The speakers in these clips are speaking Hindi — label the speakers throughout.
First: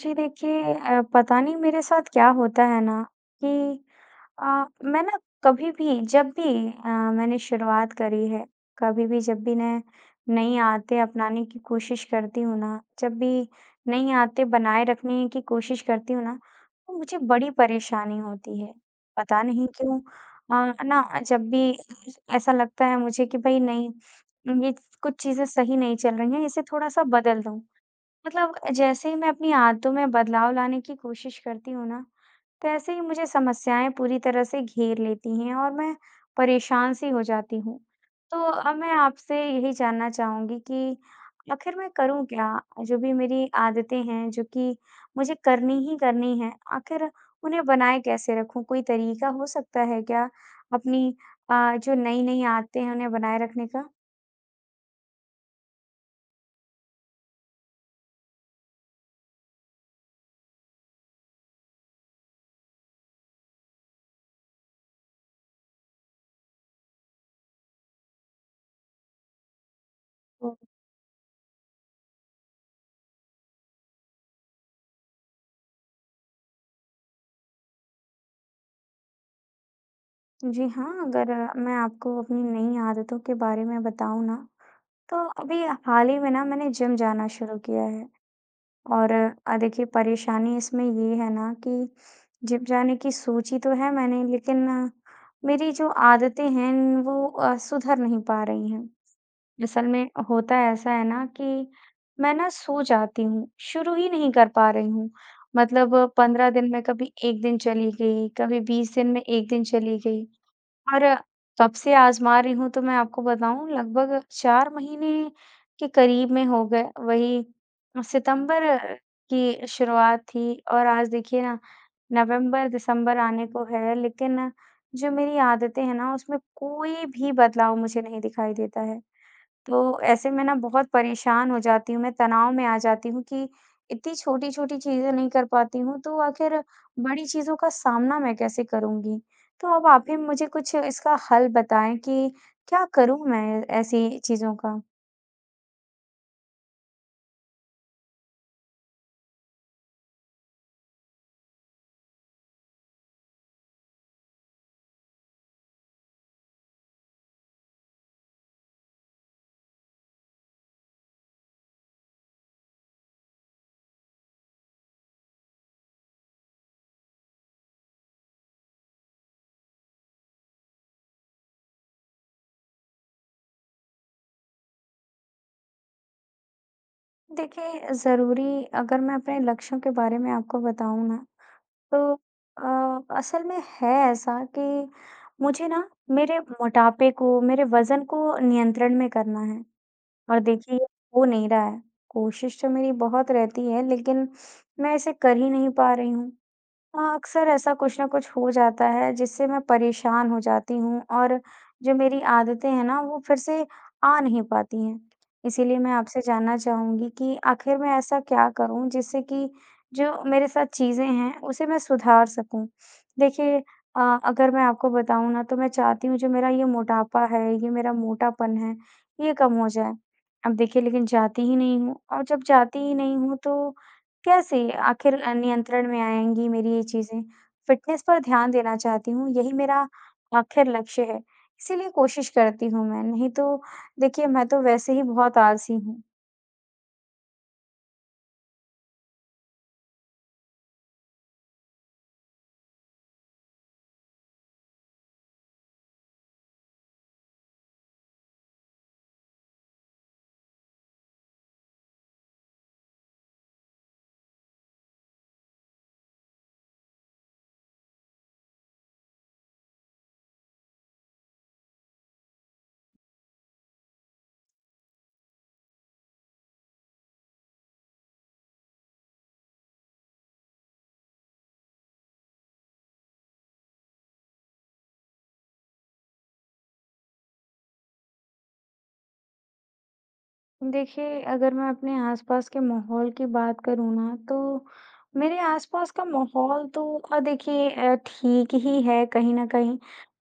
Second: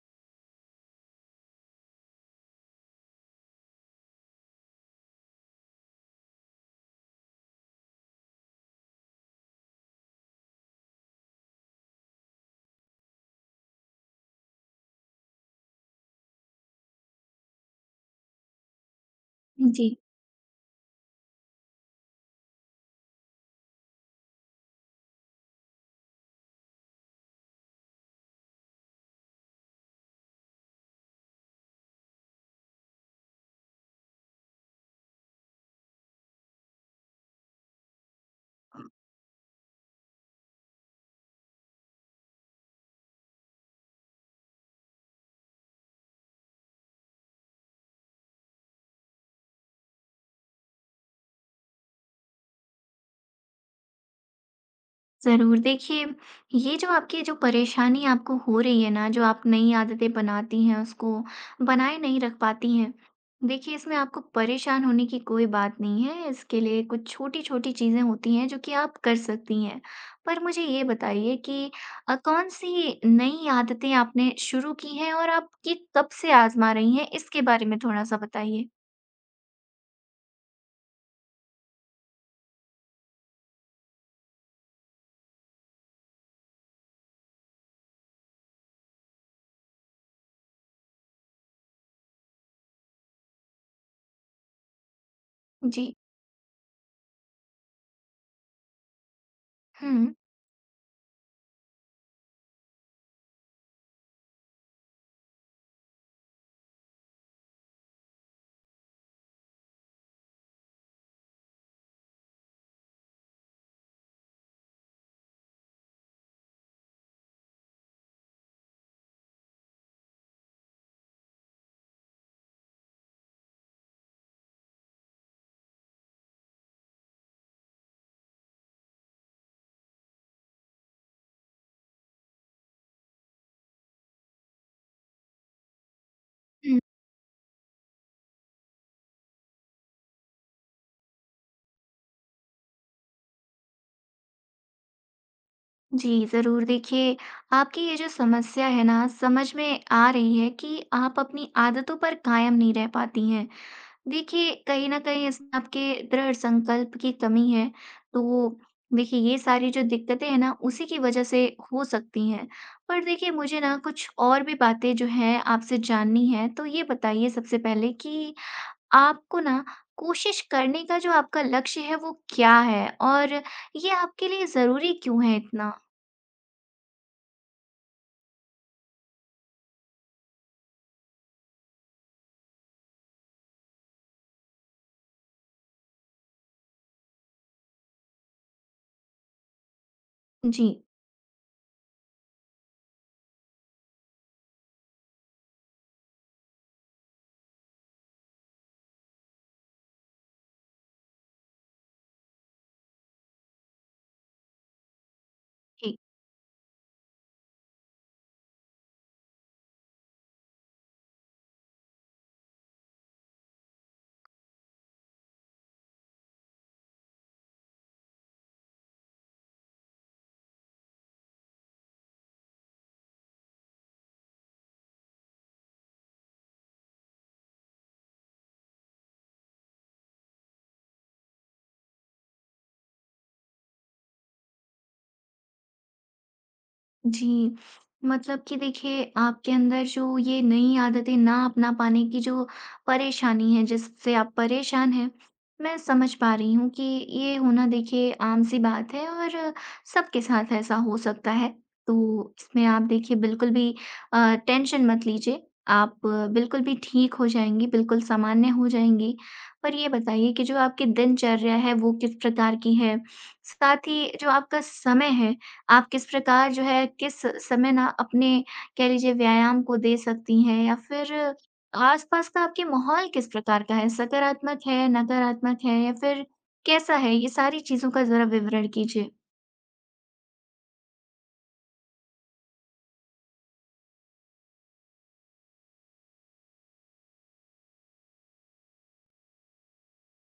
Speaker 1: जी देखिए पता नहीं मेरे साथ क्या होता है ना कि अ, मैं ना कभी भी जब भी मैंने शुरुआत करी है। कभी भी जब भी मैं नई आदतें अपनाने की कोशिश करती हूँ ना, जब भी नई आदतें बनाए रखने की कोशिश करती हूँ ना, तो मुझे बड़ी परेशानी होती है। पता नहीं
Speaker 2: जी,
Speaker 1: क्यों। ना जब भी ऐसा लगता है मुझे कि भाई नहीं, ये कुछ चीजें सही नहीं चल रही हैं, इसे थोड़ा सा बदल दूं। मतलब जैसे ही मैं अपनी आदतों में बदलाव लाने की कोशिश करती हूँ ना, तैसे ही मुझे समस्याएँ पूरी तरह से घेर लेती हैं और मैं परेशान सी हो जाती हूँ। तो अब मैं आपसे यही जानना चाहूँगी कि आखिर मैं करूँ क्या? जो भी मेरी आदतें हैं, जो कि मुझे करनी ही करनी हैं, आखिर उन्हें बनाए कैसे रखूँ? कोई तरीका हो सकता है क्या अपनी जो नई-नई आदतें हैं, उन्हें बनाए रखने का?
Speaker 2: ज़रूर। देखिए, ये जो आपकी जो परेशानी आपको हो रही है ना, जो आप नई आदतें बनाती हैं, उसको बनाए नहीं रख पाती हैं, देखिए, इसमें आपको परेशान होने की कोई बात नहीं है। इसके लिए कुछ छोटी-छोटी चीज़ें होती हैं, जो कि आप कर सकती हैं। पर मुझे ये बताइए कि कौन-सी नई आदतें आपने शुरू की हैं और आप ये कब से आज़मा रही हैं? इसके बारे में थोड़ा-सा बताइए।
Speaker 1: जी हाँ, अगर मैं आपको अपनी नई आदतों के बारे में बताऊँ ना, तो अभी हाल ही में ना मैंने जिम जाना शुरू किया है। और देखिए परेशानी इसमें ये है ना कि जिम जाने की सोची तो है मैंने, लेकिन मेरी जो
Speaker 2: जी।
Speaker 1: आदतें हैं वो सुधर नहीं पा रही हैं। असल में
Speaker 2: हुँ।
Speaker 1: होता ऐसा है ना कि मैं ना सो जाती हूँ, शुरू ही नहीं कर पा रही हूँ। मतलब 15 दिन में कभी 1 दिन चली गई, कभी 20 दिन में 1 दिन चली गई। और कब से आज़मा रही हूँ तो मैं आपको बताऊँ, लगभग 4 महीने के करीब में हो गए। वही सितंबर की शुरुआत थी और आज देखिए ना नवंबर, दिसंबर आने को है, लेकिन जो मेरी आदतें हैं ना उसमें कोई भी बदलाव मुझे नहीं दिखाई देता है। तो ऐसे में ना बहुत परेशान हो जाती हूँ, मैं तनाव में आ जाती हूँ कि इतनी छोटी-छोटी चीज़ें नहीं कर पाती हूँ, तो आखिर बड़ी चीज़ों का सामना मैं कैसे करूँगी? तो अब आप ही मुझे कुछ इसका हल बताएँ कि क्या करूँ मैं ऐसी चीज़ों का?
Speaker 2: जी, ज़रूर देखिए, आपकी ये जो समस्या है ना समझ में आ रही है कि आप अपनी आदतों पर कायम नहीं रह पाती हैं। देखिए, कहीं न कहीं इसमें आपके दृढ़ संकल्प की कमी है, तो देखिए ये सारी जो दिक्कतें हैं ना उसी की वजह से हो सकती हैं। पर देखिए मुझे ना कुछ और भी बातें जो हैं आपसे जाननी हैं, तो ये बताइए सबसे पहले कि आपको ना कोशिश करने का जो आपका लक्ष्य है वो क्या है? और ये आपके लिए ज़रूरी क्यों है इतना?
Speaker 1: देखिए, ज़रूरी अगर मैं अपने लक्ष्यों के बारे में आपको बताऊँ ना, तो असल में है ऐसा कि मुझे ना मेरे मोटापे को, मेरे वज़न को नियंत्रण में करना है। और
Speaker 2: जी।
Speaker 1: देखिए ये हो नहीं रहा है। कोशिश तो मेरी बहुत रहती है, लेकिन मैं इसे कर ही नहीं पा रही हूँ। हाँ, अक्सर ऐसा कुछ ना कुछ हो जाता है जिससे मैं परेशान हो जाती हूँ और जो मेरी आदतें हैं ना वो फिर से आ नहीं पाती हैं। इसीलिए मैं
Speaker 2: जी,
Speaker 1: आपसे जानना चाहूँगी कि आखिर मैं ऐसा क्या करूँ जिससे कि जो मेरे साथ चीज़ें हैं उसे मैं सुधार सकूँ। देखिए अगर मैं आपको बताऊँ ना, तो मैं चाहती हूँ जो मेरा ये मोटापा है, ये मेरा मोटापन है, ये कम हो जाए। अब देखिए, लेकिन जाती ही नहीं हूँ और जब जाती ही नहीं हूँ तो कैसे आखिर नियंत्रण में आएँगी मेरी ये चीज़ें? फ़िटनेस पर ध्यान देना चाहती हूँ, यही मेरा आखिर लक्ष्य है, इसीलिए कोशिश करती हूँ मैं, नहीं तो देखिए मैं तो वैसे ही बहुत आलसी हूँ।
Speaker 2: जी। मतलब कि देखिए आपके अंदर जो ये नई आदतें ना अपना पाने की जो परेशानी है, जिससे आप परेशान हैं, मैं समझ पा रही हूँ कि ये होना देखिए आम-सी बात है और सबके साथ ऐसा हो सकता है। तो इसमें आप देखिए बिल्कुल भी टेंशन मत लीजिए, आप बिल्कुल भी ठीक हो जाएँगी, बिल्कुल सामान्य हो जाएँगी। पर ये बताइए कि जो आपकी दिनचर्या है, वो किस प्रकार की है? साथ ही जो आपका समय है आप किस प्रकार जो है किस समय ना अपने कह लीजिए व्यायाम को दे सकती हैं या फिर आसपास का आपके माहौल किस प्रकार का है? सकारात्मक है, नकारात्मक है या फिर कैसा है? ये सारी चीज़ों का ज़रा विवरण कीजिए।
Speaker 1: देखिए, अगर मैं अपने आसपास के माहौल की बात करूँ ना, तो मेरे आसपास का माहौल तो देखिए ठीक ही है कहीं न कहीं।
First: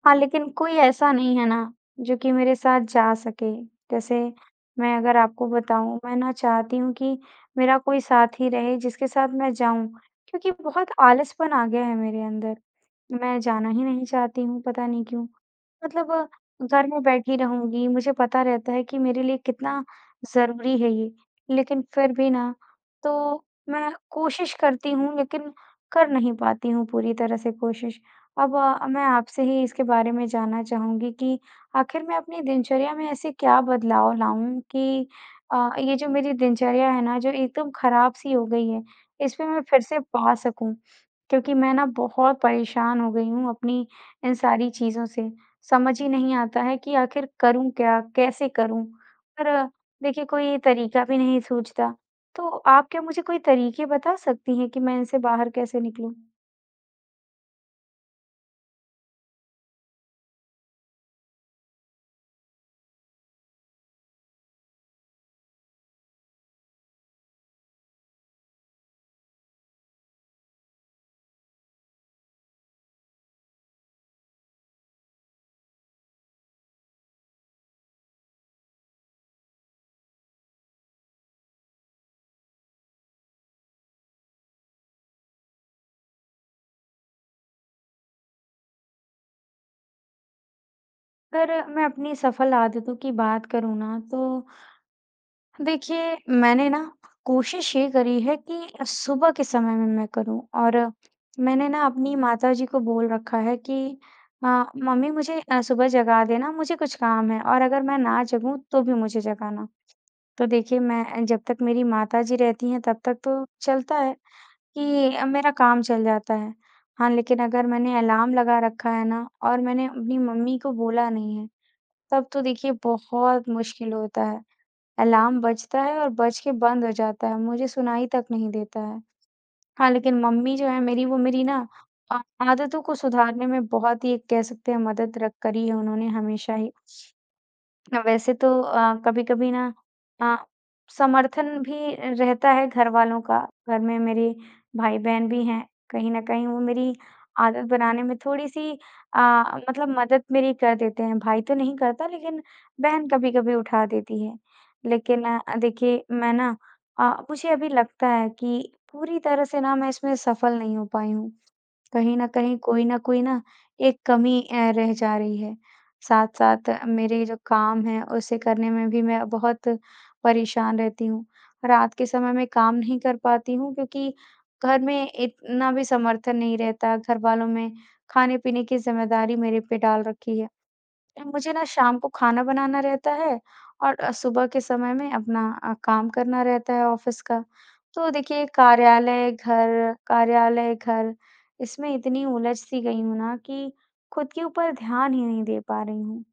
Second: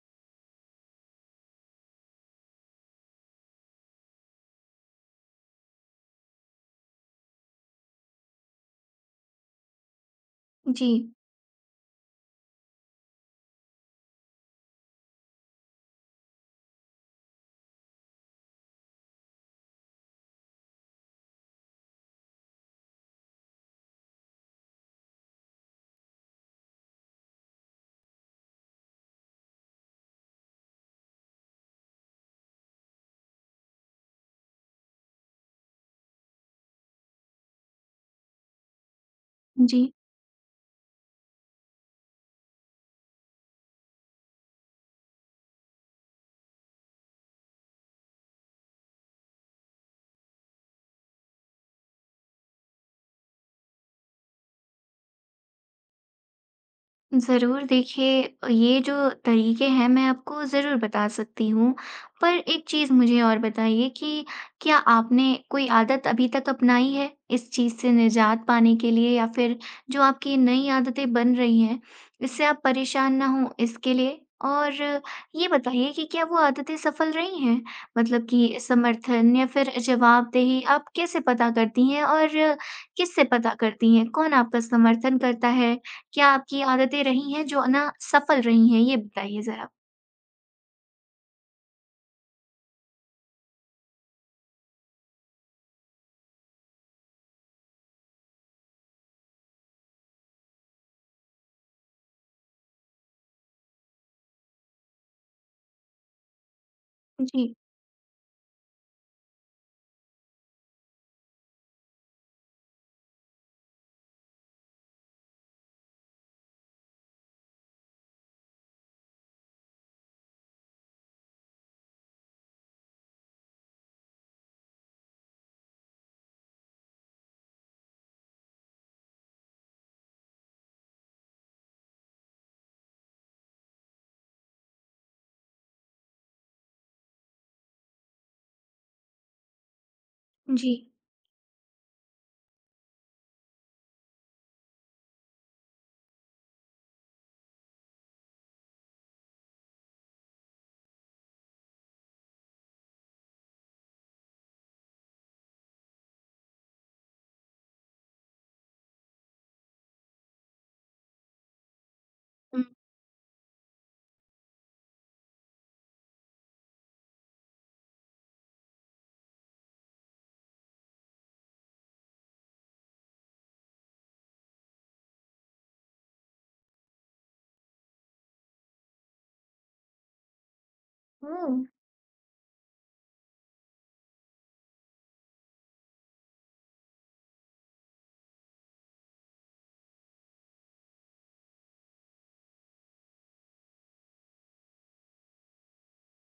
Speaker 1: हाँ, लेकिन कोई ऐसा नहीं है ना, जो कि मेरे साथ जा सके। जैसे मैं अगर आपको बताऊँ, मैं ना चाहती हूँ कि मेरा कोई साथी रहे, जिसके साथ मैं जाऊँ, क्योंकि
Speaker 2: जी,
Speaker 1: बहुत आलसपन आ गया है मेरे अंदर। मैं जाना ही नहीं चाहती हूँ, पता नहीं क्यों? मतलब घर में बैठी रहूँगी, मुझे पता रहता है कि मेरे लिए कितना ज़रूरी है ये, लेकिन फिर भी ना, तो मैं कोशिश करती हूँ लेकिन कर नहीं पाती हूँ पूरी तरह से कोशिश। अब मैं आपसे ही इसके बारे में जानना चाहूँगी कि आखिर मैं अपनी दिनचर्या में ऐसे क्या बदलाव लाऊँ कि ये जो मेरी दिनचर्या है ना, जो एकदम खराब-सी हो गई है, इसमें मैं फिर
Speaker 2: जी।
Speaker 1: से पा सकूँ? क्योंकि मैं ना बहुत परेशान हो गई हूँ अपनी इन सारी चीज़ों से। समझ ही नहीं आता है कि आखिर करूँ क्या? कैसे करूँ? पर देखिए, कोई तरीका भी नहीं सूझता। तो आप क्या मुझे कोई तरीके बता सकती हैं कि मैं इनसे बाहर कैसे निकलूँ?
Speaker 2: ज़रूर देखिए, ये जो तरीके हैं मैं आपको ज़रूर बता सकती हूँ। पर एक चीज़ मुझे और बताइए कि क्या आपने कोई आदत अभी तक अपनाई है इस चीज़ से निजात पाने के लिए या फिर जो आपकी नई आदतें बन रही हैं, इससे आप परेशान ना हों इसके लिए? और ये बताइए कि क्या वो आदतें सफल रही हैं? मतलब कि समर्थन या फिर जवाबदेही आप कैसे पता करती हैं और किससे पता करती हैं? कौन आपका समर्थन करता है? क्या आपकी आदतें रही हैं जो ना सफल रही हैं? ये बताइए ज़रा?
Speaker 1: अगर मैं अपनी सफल आदतों की बात करूँ ना, तो देखिए मैंने ना कोशिश ये करी है कि सुबह के समय में मैं करूँ। और मैंने ना अपनी माताजी को बोल रखा है कि अ, "मम्मी मुझे सुबह जगा देना, मुझे कुछ काम है
Speaker 2: जी,
Speaker 1: और अगर मैं ना जगूँ तो भी मुझे जगाना।" तो देखिए मैं जब तक मेरी माताजी रहती हैं तब तक तो चलता है। कि मेरा काम चल जाता है। हाँ, लेकिन अगर मैंने अलार्म लगा रखा है ना और मैंने अपनी मम्मी को बोला नहीं है, तब तो देखिए बहुत मुश्किल होता है। अलार्म बजता है और बज के बंद हो जाता है, मुझे सुनाई तक नहीं देता है। हाँ, लेकिन मम्मी जो है मेरी वो मेरी ना आदतों को सुधारने में बहुत ही एक कह सकते हैं मदद र करी है उन्होंने हमेशा ही। वैसे तो कभी-कभी ना अ,
Speaker 2: जी।
Speaker 1: समर्थन भी रहता है घर वालों का। घर में मेरे भाई-बहन भी हैं। कहीं न कहीं वो मेरी आदत बनाने में थोड़ी-सी अ, मतलब मदद मेरी कर देते हैं। भाई तो नहीं करता, लेकिन बहन कभी-कभी उठा देती है। लेकिन देखिए मैं ना मुझे अभी लगता है कि पूरी तरह से ना मैं इसमें सफल नहीं हो पाई हूँ। कहीं न कहीं,
Speaker 2: हुँ।
Speaker 1: कोई न कोई ना एक कमी रह जा रही है। साथ-साथ मेरे जो काम है, उसे करने में भी मैं बहुत परेशान रहती हूँ। रात के समय में काम नहीं कर पाती हूँ क्योंकि घर में इतना भी समर्थन नहीं रहता, घरवालों में खाने-पीने की ज़िम्मेदारी मेरे पे डाल रखी है।
Speaker 2: ओह!
Speaker 1: मुझे ना शाम को खाना बनाना रहता है और सुबह के समय में अपना काम करना रहता है ऑफिस का। तो देखिए कार्यालय, घर, कार्यालय, घर, इसमें इतनी उलझ-सी गई हूँ ना कि खुद के ऊपर ध्यान ही नहीं दे पा रही हूँ।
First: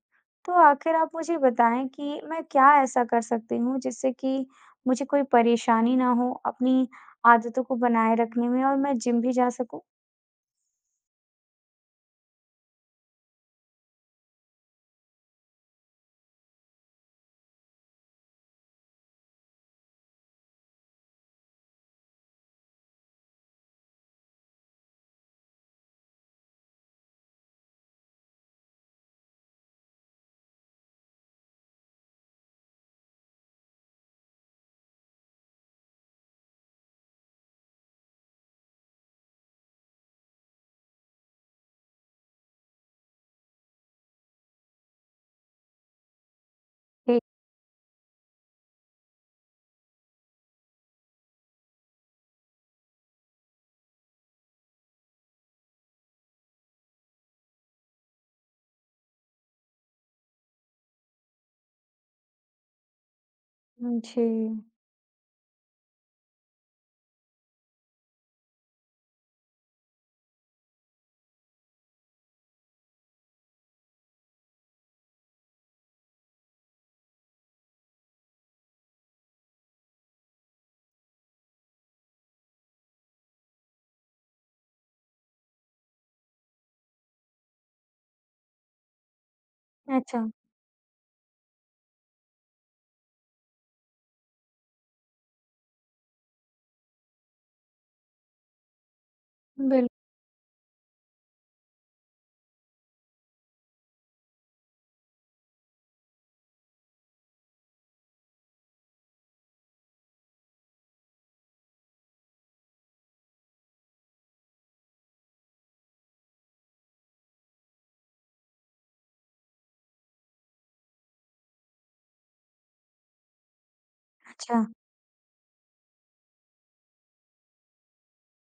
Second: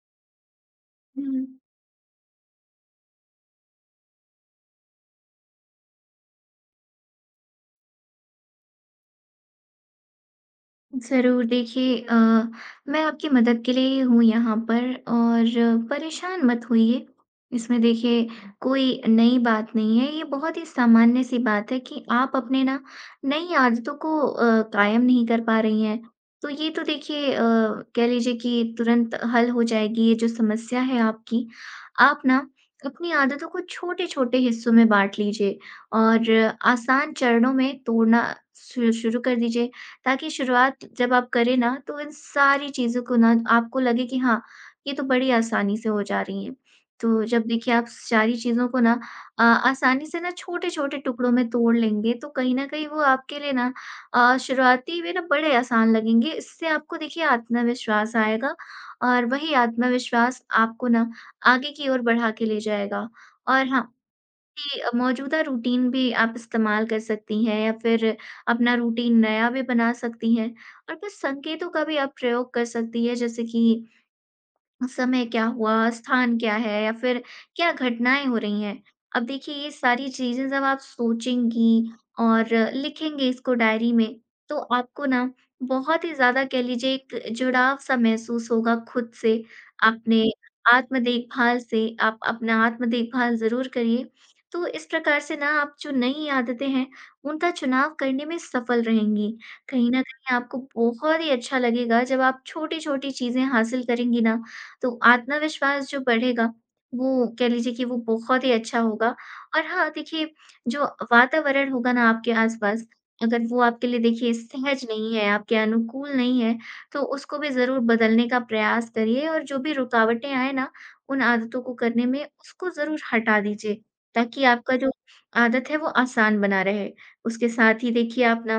Speaker 1: तो आखिर आप मुझे
Speaker 2: हुँ।
Speaker 1: बताएँ कि मैं क्या ऐसा कर सकती हूँ जिससे कि मुझे कोई परेशानी ना हो अपनी आदतों को बनाए रखने में और मैं जिम भी जा सकूँ?
Speaker 2: ज़रूर देखिए मैं आपकी मदद के लिए ही हूँ यहाँ पर और परेशान मत होइए। इसमें देखिए कोई नई बात नहीं है, ये बहुत ही सामान्य सी बात है कि आप अपने ना नई आदतों को कायम नहीं कर पा रही हैं। तो ये तो देखिए कह लीजिए कि तुरंत हल हो जाएगी ये जो समस्या है आपकी। आप ना अपनी आदतों को छोटे-छोटे हिस्सों में बाँट लीजिए और आसान चरणों में तोड़ना शु शुरू कर दीजिए। ताकि शुरुआत जब आप करें ना तो इन सारी चीज़ों को ना आपको लगे कि हाँ, ये तो बड़ी आसानी से हो जा रही है।
Speaker 1: जी।
Speaker 2: तो जब देखिए आप सारी चीज़ों को ना आसानी से ना छोटे-छोटे टुकड़ों में तोड़ लेंगे तो कहीं न कहीं वो आपके लिए ना शुरुआती में ना बड़े आसान लगेंगे। इससे आपको देखिए आत्मविश्वास आएगा और वही आत्मविश्वास आपको ना आगे की ओर बढ़ा के ले जाएगा। और हाँ
Speaker 1: हुँ, जी।
Speaker 2: कि मौजूदा रूटीन भी आप इस्तेमाल कर सकती हैं या फिर अपना रूटीन नया भी बना सकती हैं और कुछ संकेतों का भी आप प्रयोग कर सकती हैं जैसे कि समय क्या हुआ, स्थान क्या है या फिर क्या घटनाएँ हो रही हैं। अब देखिए ये सारी चीज़ें जब आप सोचेंगी और लिखेंगे इसको डायरी में, तो आपको ना बहुत ही ज़्यादा कह लीजिए एक जुड़ाव-सा महसूस होगा खुद से।
Speaker 1: अच्छा।
Speaker 2: आपने आत्म-देखभाल से आप अपना आत्म-देखभाल ज़रूर करिए। तो इस प्रकार से ना आप जो नई आदतें हैं, उनका चुनाव करने में सफल रहेंगी।
Speaker 1: बिल
Speaker 2: कहीं न कहीं आपको बहुत ही अच्छा लगेगा जब आप छोटी-छोटी चीज़ें हासिल करेंगी ना, तो आत्मविश्वास जो बढ़ेगा, वो कह लीजिए कि वो बहुत ही अच्छा होगा और हाँ, देखिए जो वातावरण होगा ना आपके आस-पास, अगर वो आपके लिए देखिए सहज नहीं है, आपके अनुकूल नहीं है, तो उसको भी ज़रूर बदलने का प्रयास करिए और जो भी रुकावटें आएँ ना, उन आदतों को करने में उसको ज़रूर हटा दीजिए, ताकि
Speaker 1: अच्छा।
Speaker 2: आपका जो आदत है वो आसान बना रहे। उसके साथ ही देखिए आप ना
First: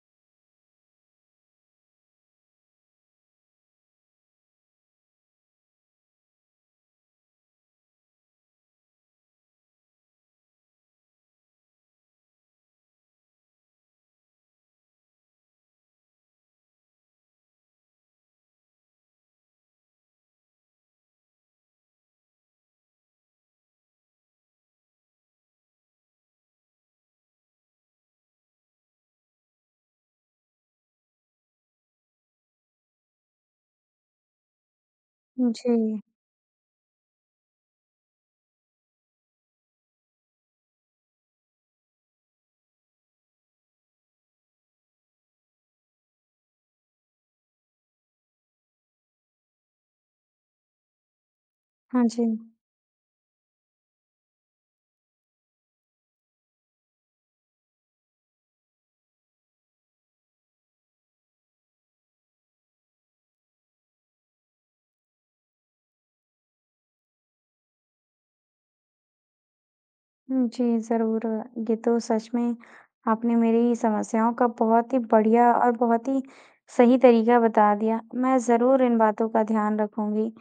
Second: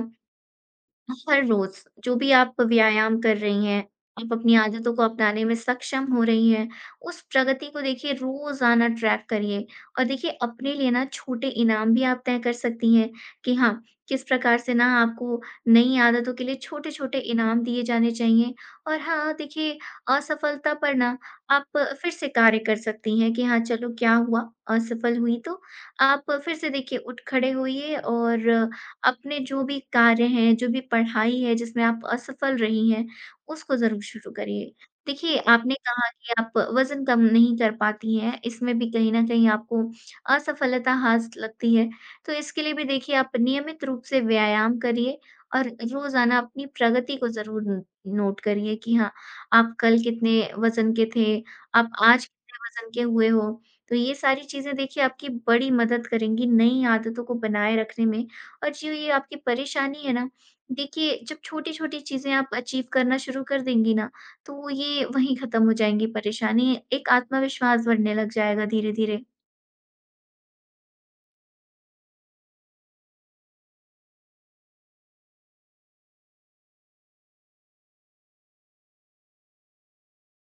Speaker 2: हर रोज जो भी आप व्यायाम कर रही हैं, आप अपनी आदतों को अपनाने में सक्षम हो रही हैं, उस प्रगति को देखिए रोज़ाना ट्रैक करिए और देखिए अपने लिए ना छोटे इनाम भी आप तय कर सकती हैं कि हाँ, किस प्रकार से ना आपको नई आदतों के लिए छोटे-छोटे इनाम दिए जाने चाहिए। और हाँ, देखिए असफलता पर ना आप फिर से कार्य कर सकती हैं कि हाँ, चलो क्या हुआ? असफल हुई तो आप फिर से देखिए उठ खड़े होइए और अपने जो भी कार्य हैं, जो भी पढ़ाई है जिसमें आप असफल रही हैं, उसको ज़रूर शुरू करिए। देखिए,
Speaker 1: जी।
Speaker 2: आपने कहा कि आप वज़न कम नहीं कर पाती हैं, इसमें भी कहीं न कहीं आपको असफलता हाथ लगती है। तो इसके लिए भी देखिए आप नियमित रूप से व्यायाम करिए और रोज़ाना अपनी प्रगति को ज़रूर न नोट करिए कि हाँ, आप कल कितने वज़न के थे, आप
Speaker 1: हाँ
Speaker 2: आज
Speaker 1: जी।
Speaker 2: कितने वज़न के हुए हो। तो ये सारी चीज़ें देखिए आपकी बड़ी मदद करेंगी नई आदतों को बनाए रखने में और जो ये आपकी परेशानी है ना, देखिए जब छोटी-छोटी चीज़ें आप अचीव करना शुरू कर देंगी ना, तो ये वहीं ख़त्म हो जाएँगी परेशानी, एक आत्मविश्वास बढ़ने लग जाएगा धीरे-धीरे।
Speaker 1: जी, ज़रूर। ये तो सच में आपने मेरी समस्याओं का बहुत ही बढ़िया और बहुत ही सही तरीका बता दिया। मैं ज़रूर इन बातों का ध्यान रखूँगी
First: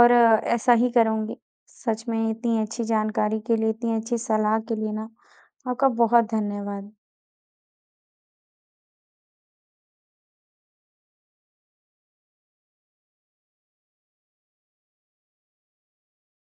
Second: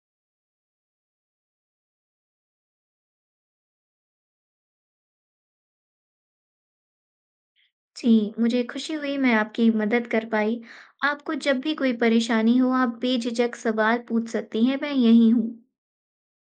Speaker 1: और ऐसा ही करूँगी। सच में इतनी अच्छी जानकारी के लिए, इतनी अच्छी सलाह के लिए ना आपका बहुत धन्यवाद।
Speaker 2: जी, मुझे खुशी हुई मैं आपकी मदद कर पाई। आपको जब भी कोई परेशानी हो, आप बेझिझक सवाल पूछ सकती हैं, मैं यहीं हूँ।